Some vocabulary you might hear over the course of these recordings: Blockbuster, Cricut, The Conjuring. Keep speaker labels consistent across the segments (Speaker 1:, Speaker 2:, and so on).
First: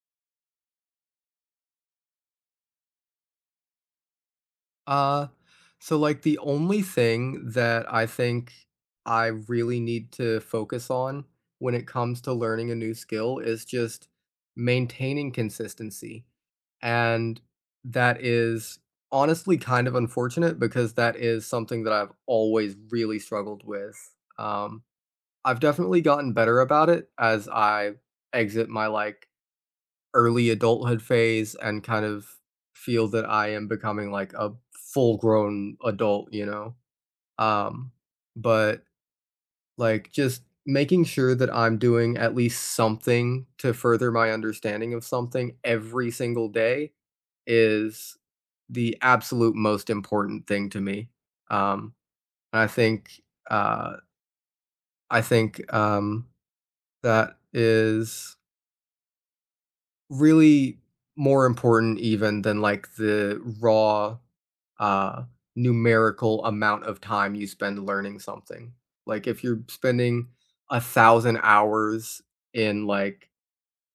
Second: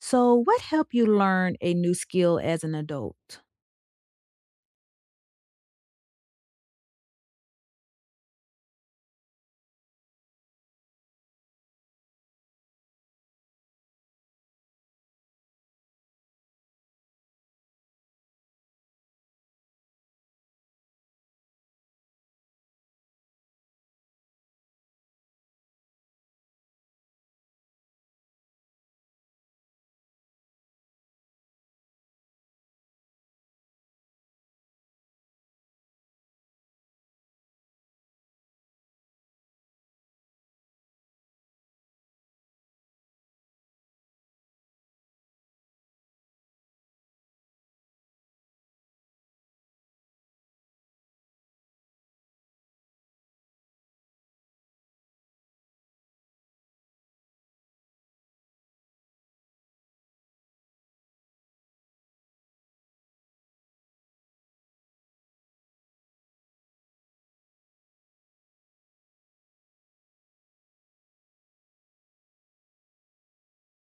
Speaker 1: So, what helped you learn a new skill as an adult?
Speaker 2: Uh, so like the only thing that I think I really need to focus on when it comes to learning a new skill is just maintaining consistency. And that is honestly kind of unfortunate because that is something that I've always really struggled with. Um, I've definitely gotten better about it as I exit my like early adulthood phase and kind of feel that I am becoming like a full grown adult, you know? Um, but like just making sure that I'm doing at least something to further my understanding of something every single day is the absolute most important thing to me. Um, I think, uh, I think, that is really more important even than, like, the raw, uh, numerical amount of time you spend learning something. Like, if you're spending 1,000 hours in, like,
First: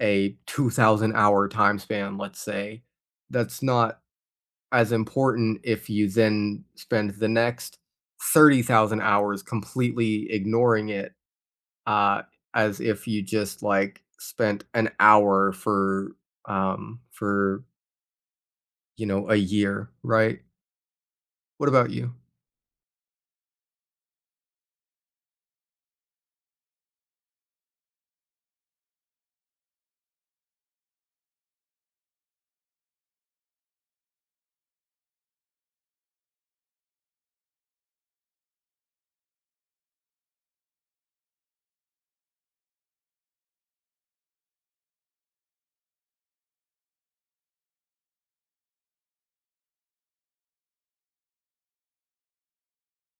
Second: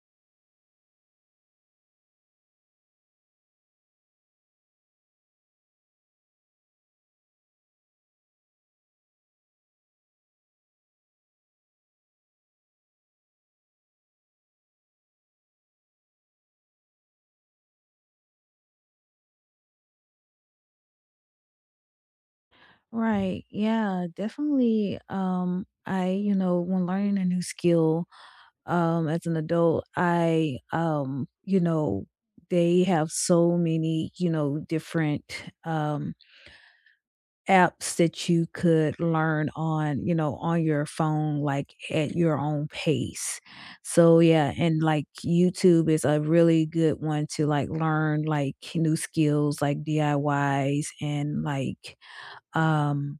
Speaker 2: a 2,000 hour time span, let's say, that's not as important if you then spend the next 30,000 hours completely ignoring it, uh, as if you just like spent an hour for for a year, right? What about you?
Speaker 1: Right. Yeah, definitely. When learning a new skill, as an adult, they have so many, different, um, apps that you could learn on, on your phone, like, at your own pace. So, yeah, and, like, YouTube is a really good one to, like, learn, like, new skills, like, DIYs and, um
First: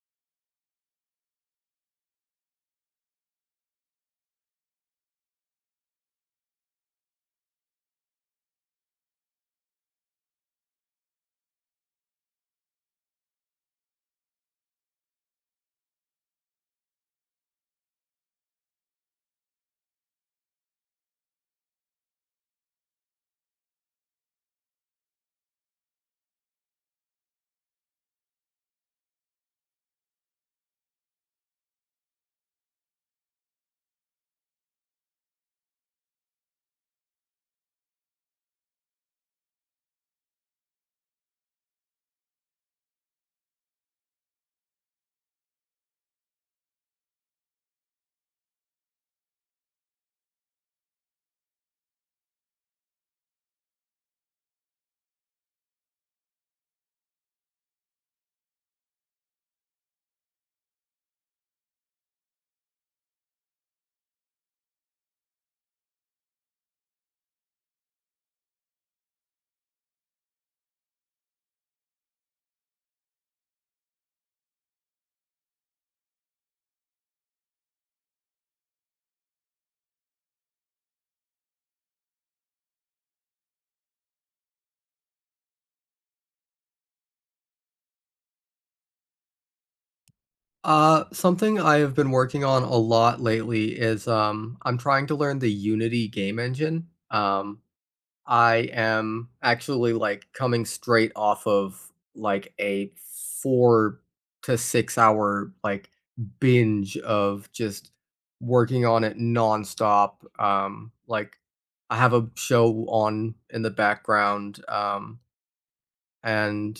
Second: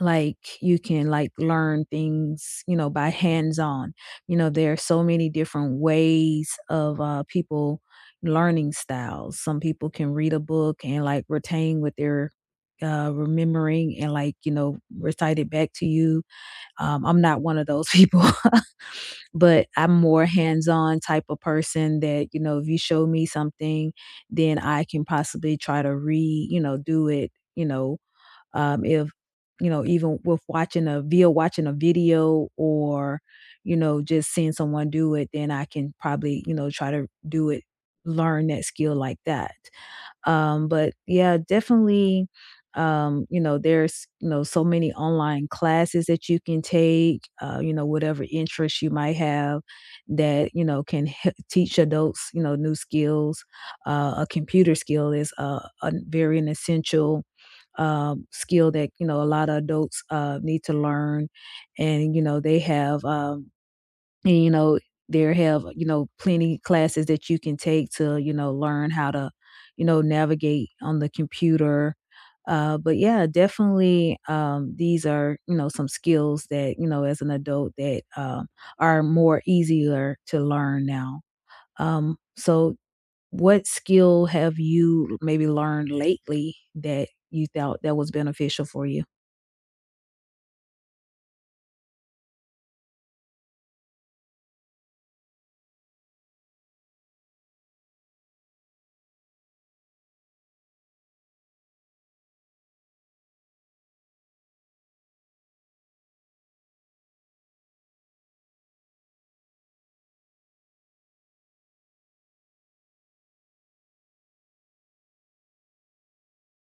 Speaker 1: like you can like learn things by hands on. There are so many different ways of people learning styles. Some people can read a book and like retain what they're remembering and like recite it back to you. I'm not one of those people. But I'm more hands-on type of person that if you show me something, then I can possibly try to re you know do it. If even with watching a via watching a video, or just seeing someone do it, then I can probably try to do it, learn that skill like that. But yeah, definitely, there's, so many online classes that you can take, whatever interests you might have that, can teach adults, new skills. A computer skill is a very an essential skill that a lot of adults need to learn. And they have and, there have, plenty classes that you can take to, learn how to, navigate on the computer. But yeah, definitely, these are, some skills that, as an adult that are more easier to learn now. So what skill have you maybe learned lately that you thought that was beneficial for you?
Speaker 2: Something I have been working on a lot lately is I'm trying to learn the Unity game engine. I am actually, like, coming straight off of, like, a 4 to 6 hour, like, binge of just working on it nonstop, like, I have a show on in the background, and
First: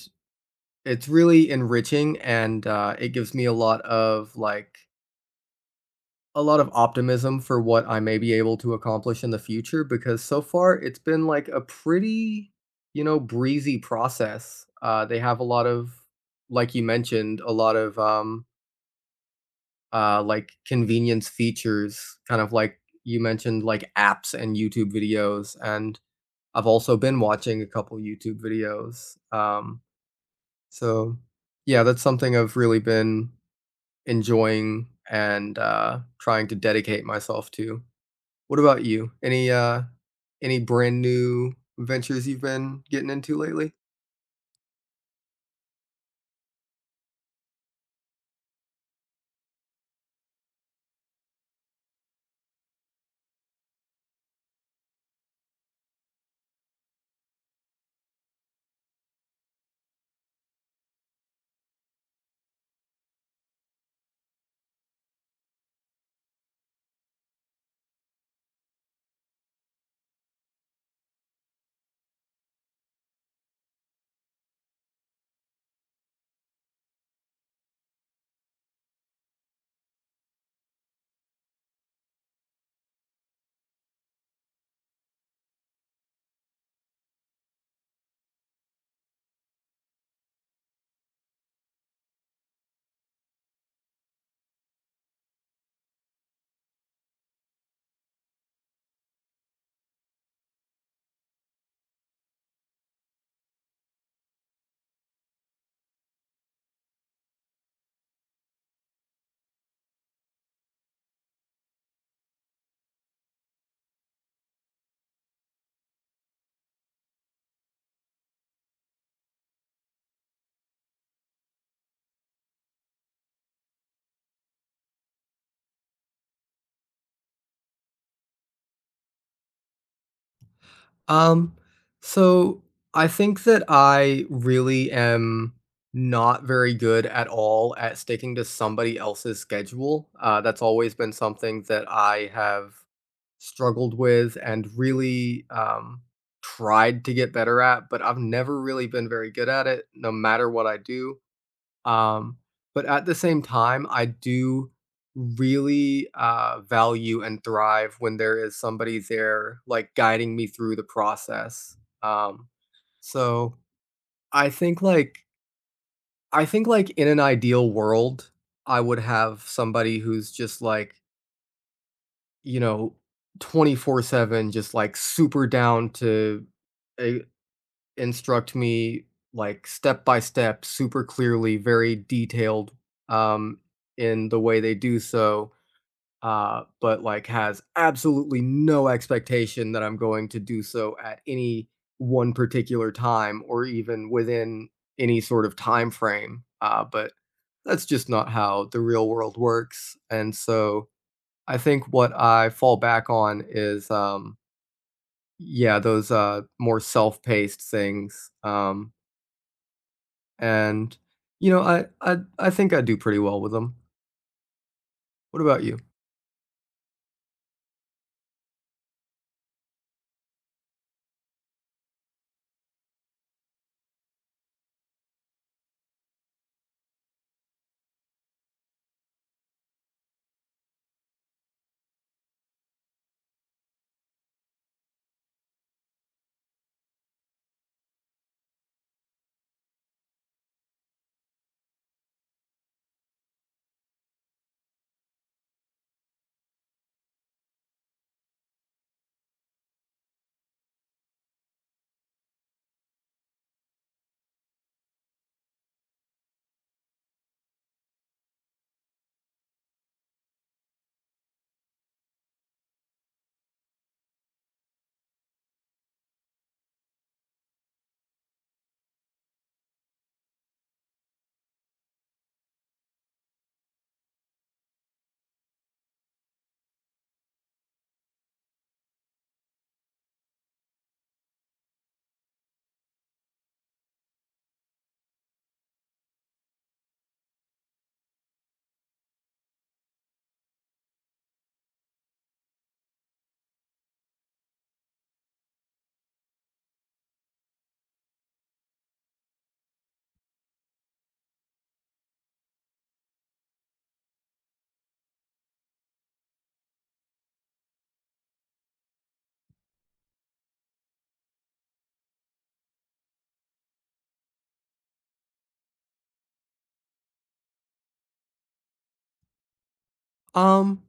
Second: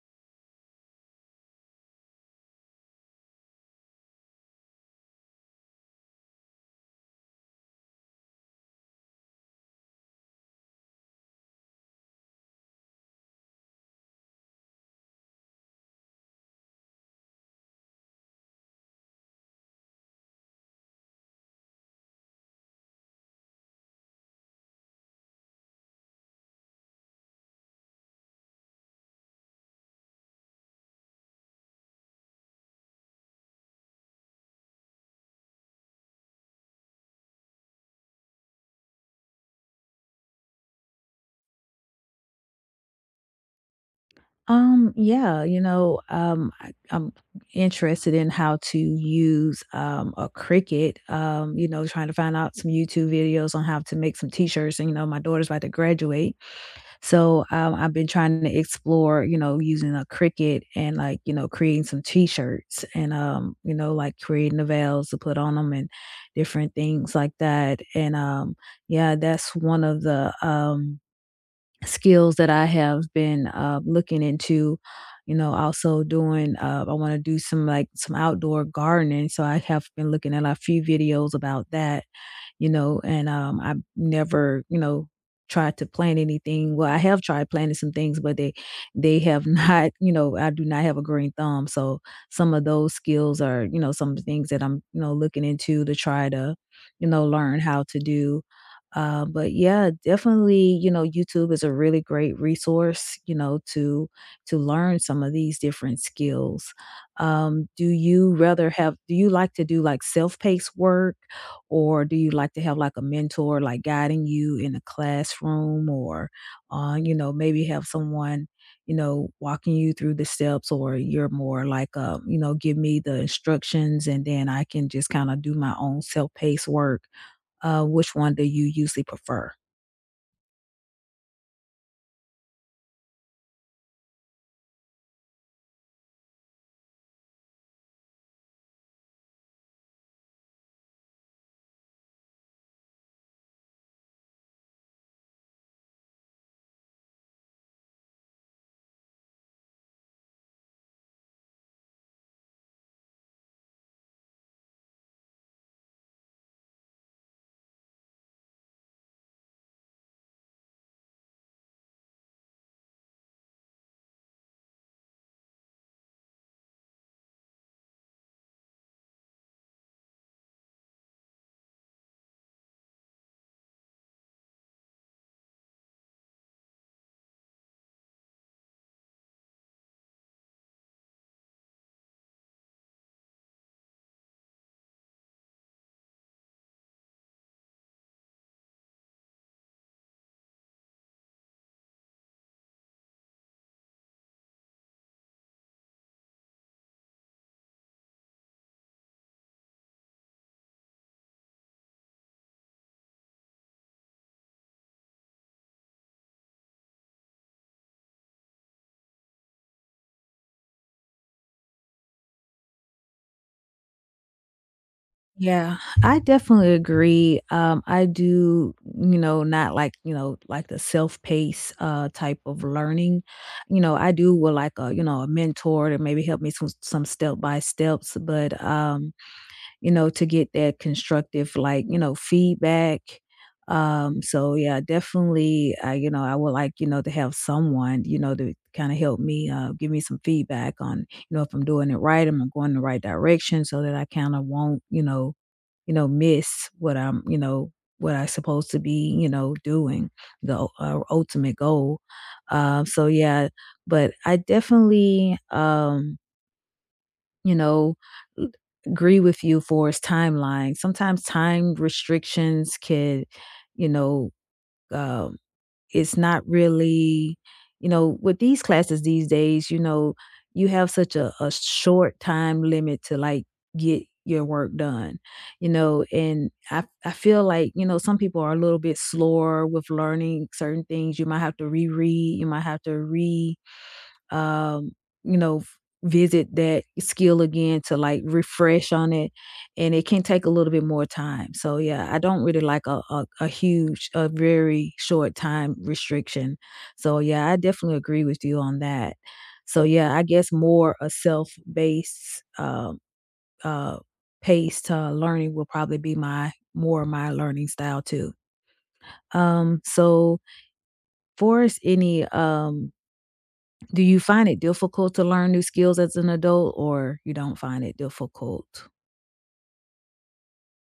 Speaker 2: it's really enriching, and, it gives me a lot of, like a lot of optimism for what I may be able to accomplish in the future because so far it's been like a pretty, you know, breezy process. They have a lot of, like you mentioned, a lot of like convenience features, kind of like you mentioned, like apps and YouTube videos. And I've also been watching a couple YouTube videos. So, yeah, that's something I've really been enjoying and trying to dedicate myself to. What about you? Any, any brand new ventures you've been getting into lately?
Speaker 1: Yeah, I'm interested in how to use a Cricut. Trying to find out some YouTube videos on how to make some t-shirts. And my daughter's about to graduate, so I've been trying to explore, using a Cricut and like creating some t-shirts and like creating the veils to put on them and different things like that. And yeah, that's one of the skills that I have been looking into. You know, also doing. I want to do some like some outdoor gardening, so I have been looking at a few videos about that and I've never, tried to plan anything. Well, I have tried planning some things, but they have not, I do not have a green thumb. So some of those skills are, some things that I'm, looking into to try to, learn how to do. But yeah, definitely, YouTube is a really great resource, to learn some of these different skills. Do you rather have? Do you like to do like self-paced work, or do you like to have like a mentor like guiding you in the classroom, or maybe have someone walking you through the steps, or you're more like give me the instructions and then I can just kind of do my own self-paced work? Which one do you usually prefer?
Speaker 2: Um, so I think that I really am not very good at all at sticking to somebody else's schedule. That's always been something that I have struggled with and really tried to get better at, but I've never really been very good at it, no matter what I do. Um, but at the same time, I do really value and thrive when there is somebody there, like guiding me through the process. Um, so I think like I think like in an ideal world, I would have somebody who's just like, you know, 24/7 just like super down to instruct me, like, step by step, super clearly, very detailed, um, in the way they do so, but, like, has absolutely no expectation that I'm going to do so at any one particular time or even within any sort of time frame, but that's just not how the real world works, and so I think what I fall back on is, yeah, those, more self-paced things, and, you know, I think I do pretty well with them. What about
Speaker 1: Yeah,
Speaker 2: you?
Speaker 1: I definitely agree. I do, not like, like the self-paced type of learning. I do with like a mentor to maybe help me some step by steps, but to get that constructive, like, feedback. So yeah, definitely, I would like, to have someone, to kind of help me, give me some feedback on, if I'm doing it right, am I going the right direction so that I kind of won't, miss what I'm, what I supposed to be, doing the ultimate goal. So yeah, but I definitely, you know, agree with you for his timeline. Sometimes time restrictions could, you know, um, it's not really with these classes these days, you have such a short time limit to, like, get your work done, you know, and I feel like, some people are a little bit slower with learning certain things. You might have to reread, you might have to re um, you know, f- visit that skill again to like refresh on it. And it can take a little bit more time. So yeah, I don't really like a huge, a very short time restriction. So yeah, I definitely agree with you on that. So yeah, I guess more a self-based uh paced learning will probably be my more my learning style too. So for us any do you find it difficult to learn new skills as an adult, or you don't find it difficult?
Speaker 2: Um,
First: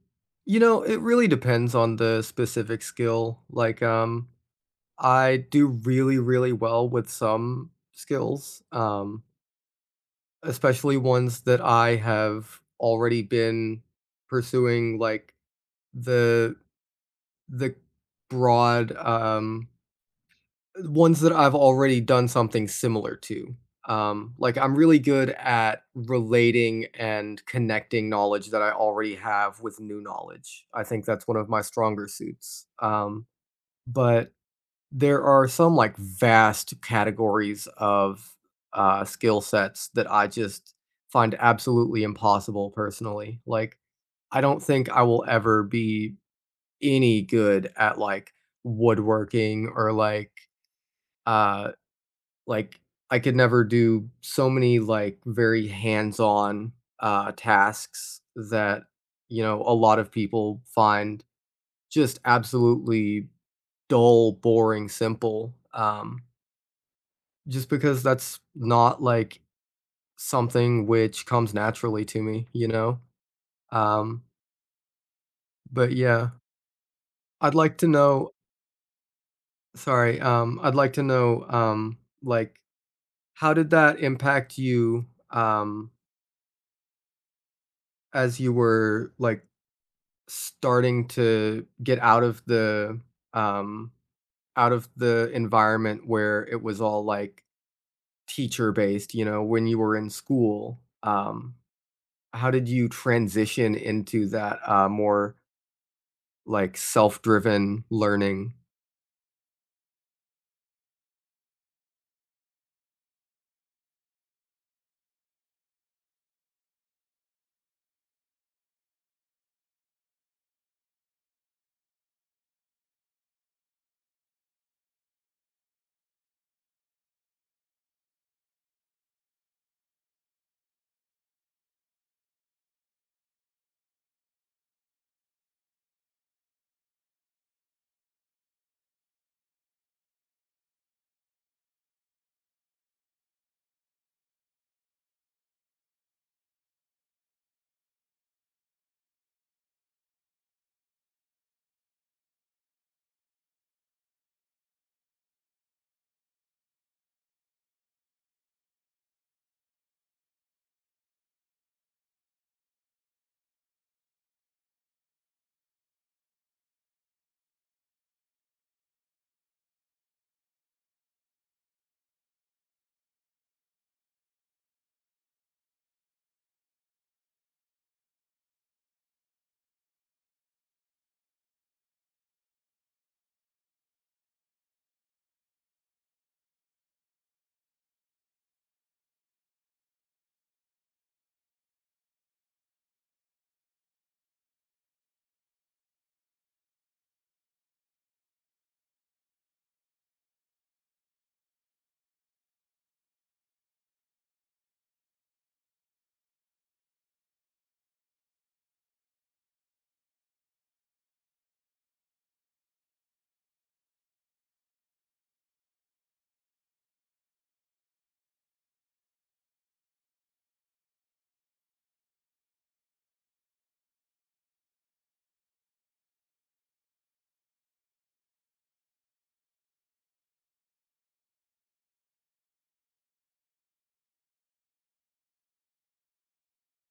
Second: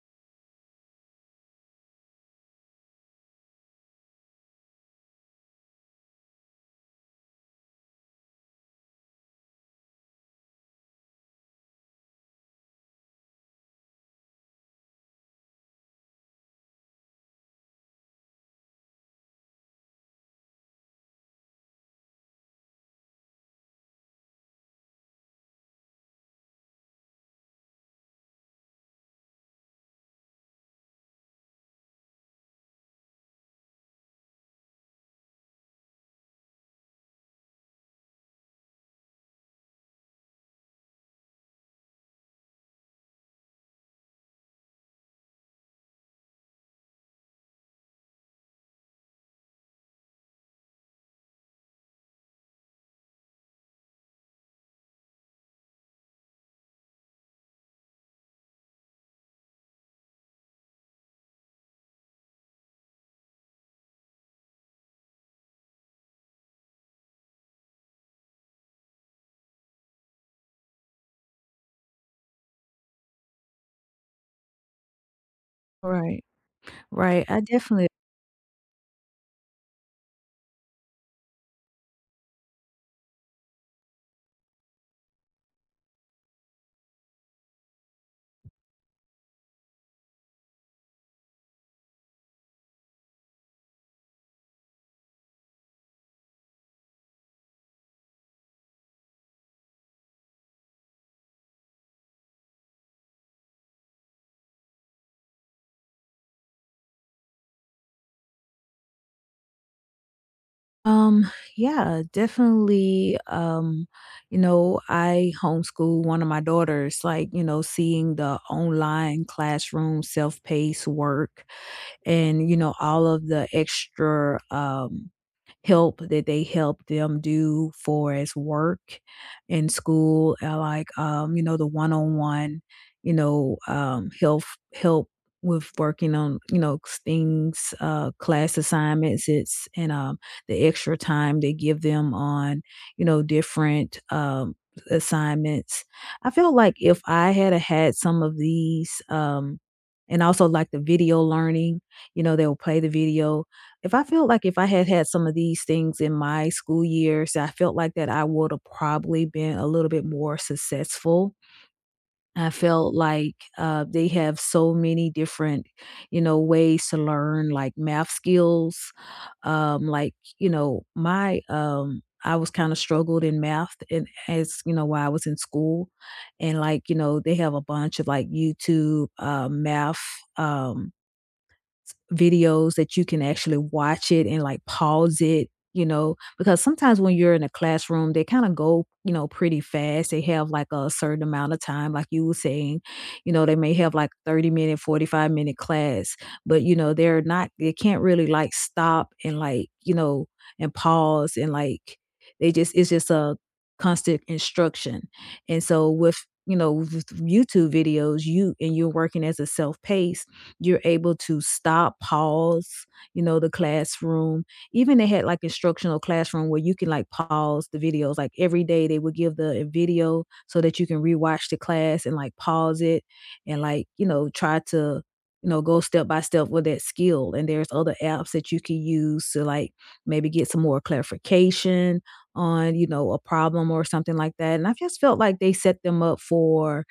Speaker 2: you know, it really depends on the specific skill. Like, I do really, really well with some skills, especially ones that I have already been pursuing, like the the broad ones that I've already done something similar to. Like, I'm really good at relating and connecting knowledge that I already have with new knowledge. I think that's one of my stronger suits. But there are some like vast categories of skill sets that I just find absolutely impossible personally. Like, I don't think I will ever be any good at like woodworking or uh like I could never do so many, like, very hands-on, tasks that, you know, a lot of people find just absolutely dull, boring, simple, just because that's not, like, something which comes naturally to me, you know? Um, but
Speaker 1: Right.
Speaker 2: yeah,
Speaker 1: Right, I
Speaker 2: I'd like to
Speaker 1: definitely
Speaker 2: know I'd like to know, like, how did that impact you, as you were, like, starting to get um out of the environment where it was all, like, teacher-based, you know, when you were in school, how did you transition into that, more, like, self-driven learning?
Speaker 1: um, yeah, definitely, I homeschool one of my daughters, like, seeing the online classroom self-paced work and, all of the extra, help that they help them do for as work in school, like, the one-on-one, health help with working on, things, class assignments, it's and the extra time they give them on, different assignments. I feel like if I had a had some of these, and also like the video learning, they'll play the video, if I felt like if I had had some of these things in my school years, I felt like that I would have probably been a little bit more successful. I felt like they have so many different, ways to learn like math skills. Like, I was kind of struggled in math and as, while I was in school. And like, they have a bunch of like YouTube, math, um, videos that you can actually watch it and like pause it, because sometimes when you're in a classroom, they kind of go, pretty fast. They have like a certain amount of time, like you were saying, they may have like 30 minute, 45-minute class, but they're not, they can't really like stop and like, and pause and like, they just, it's just a constant instruction. And so with, with YouTube videos, you're working as a self paced, you're able to stop, pause, the classroom. Even they had like instructional classroom where you can like pause the videos. Like every day they would give the video so that you can rewatch the class and like pause it and like, try to go step by step with that skill. And there's other apps that you can use to like maybe get some more clarification on a problem or something like that. And I just felt like they set them up for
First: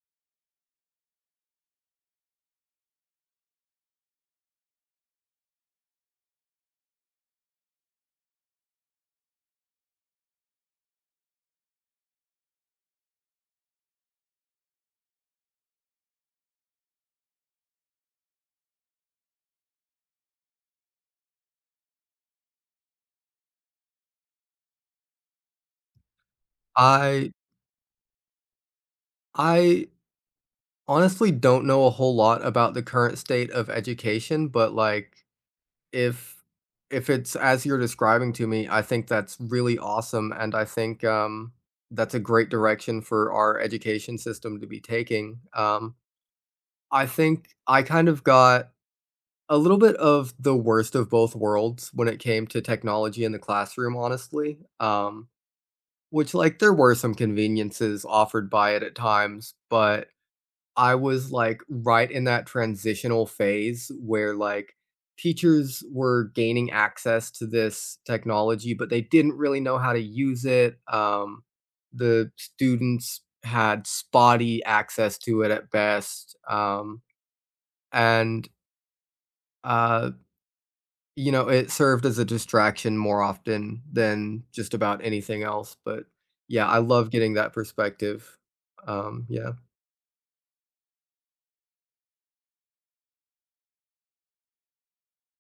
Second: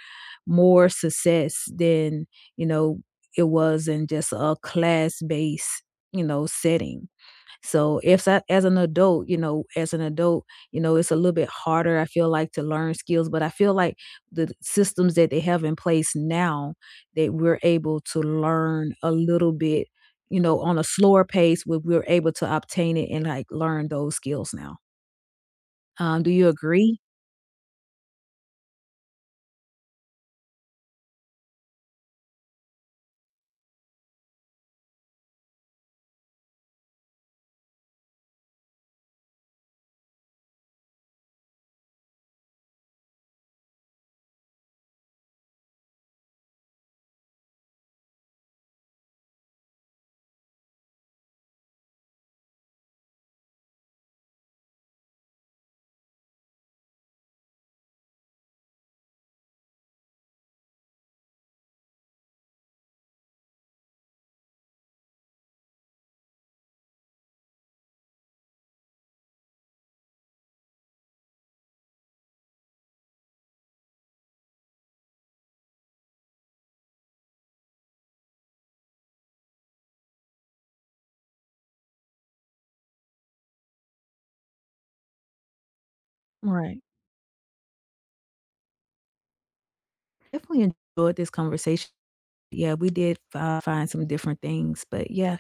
Speaker 1: more success than you know it was in just a class based setting. So if as an adult it's a little bit harder, I feel like, to learn skills, but I feel like the systems that they have in place now, that we're able to learn a little bit on a slower pace, where we're able to obtain it and like learn those skills now. Do you agree?
Speaker 2: I I honestly don't know a whole lot about the current state of education, but, like, If if it's as you're describing to me, I think that's really awesome, and I think, that's a great direction for our education system to be taking. I think I kind of got a little bit of the worst of both worlds when it came to technology in the classroom, honestly, which, like, there were some conveniences offered by it at times, but I was, like, right in that transitional phase where, like, teachers were gaining access to this technology, but they didn't really know how to use it, the students had spotty access to it at best, and, uh, you know, it served as a distraction more often than just about anything else, but, yeah, I
Speaker 1: Right,
Speaker 2: love getting that perspective, yeah.
Speaker 1: definitely enjoyed this conversation. Yeah, we did find some different things, but yeah.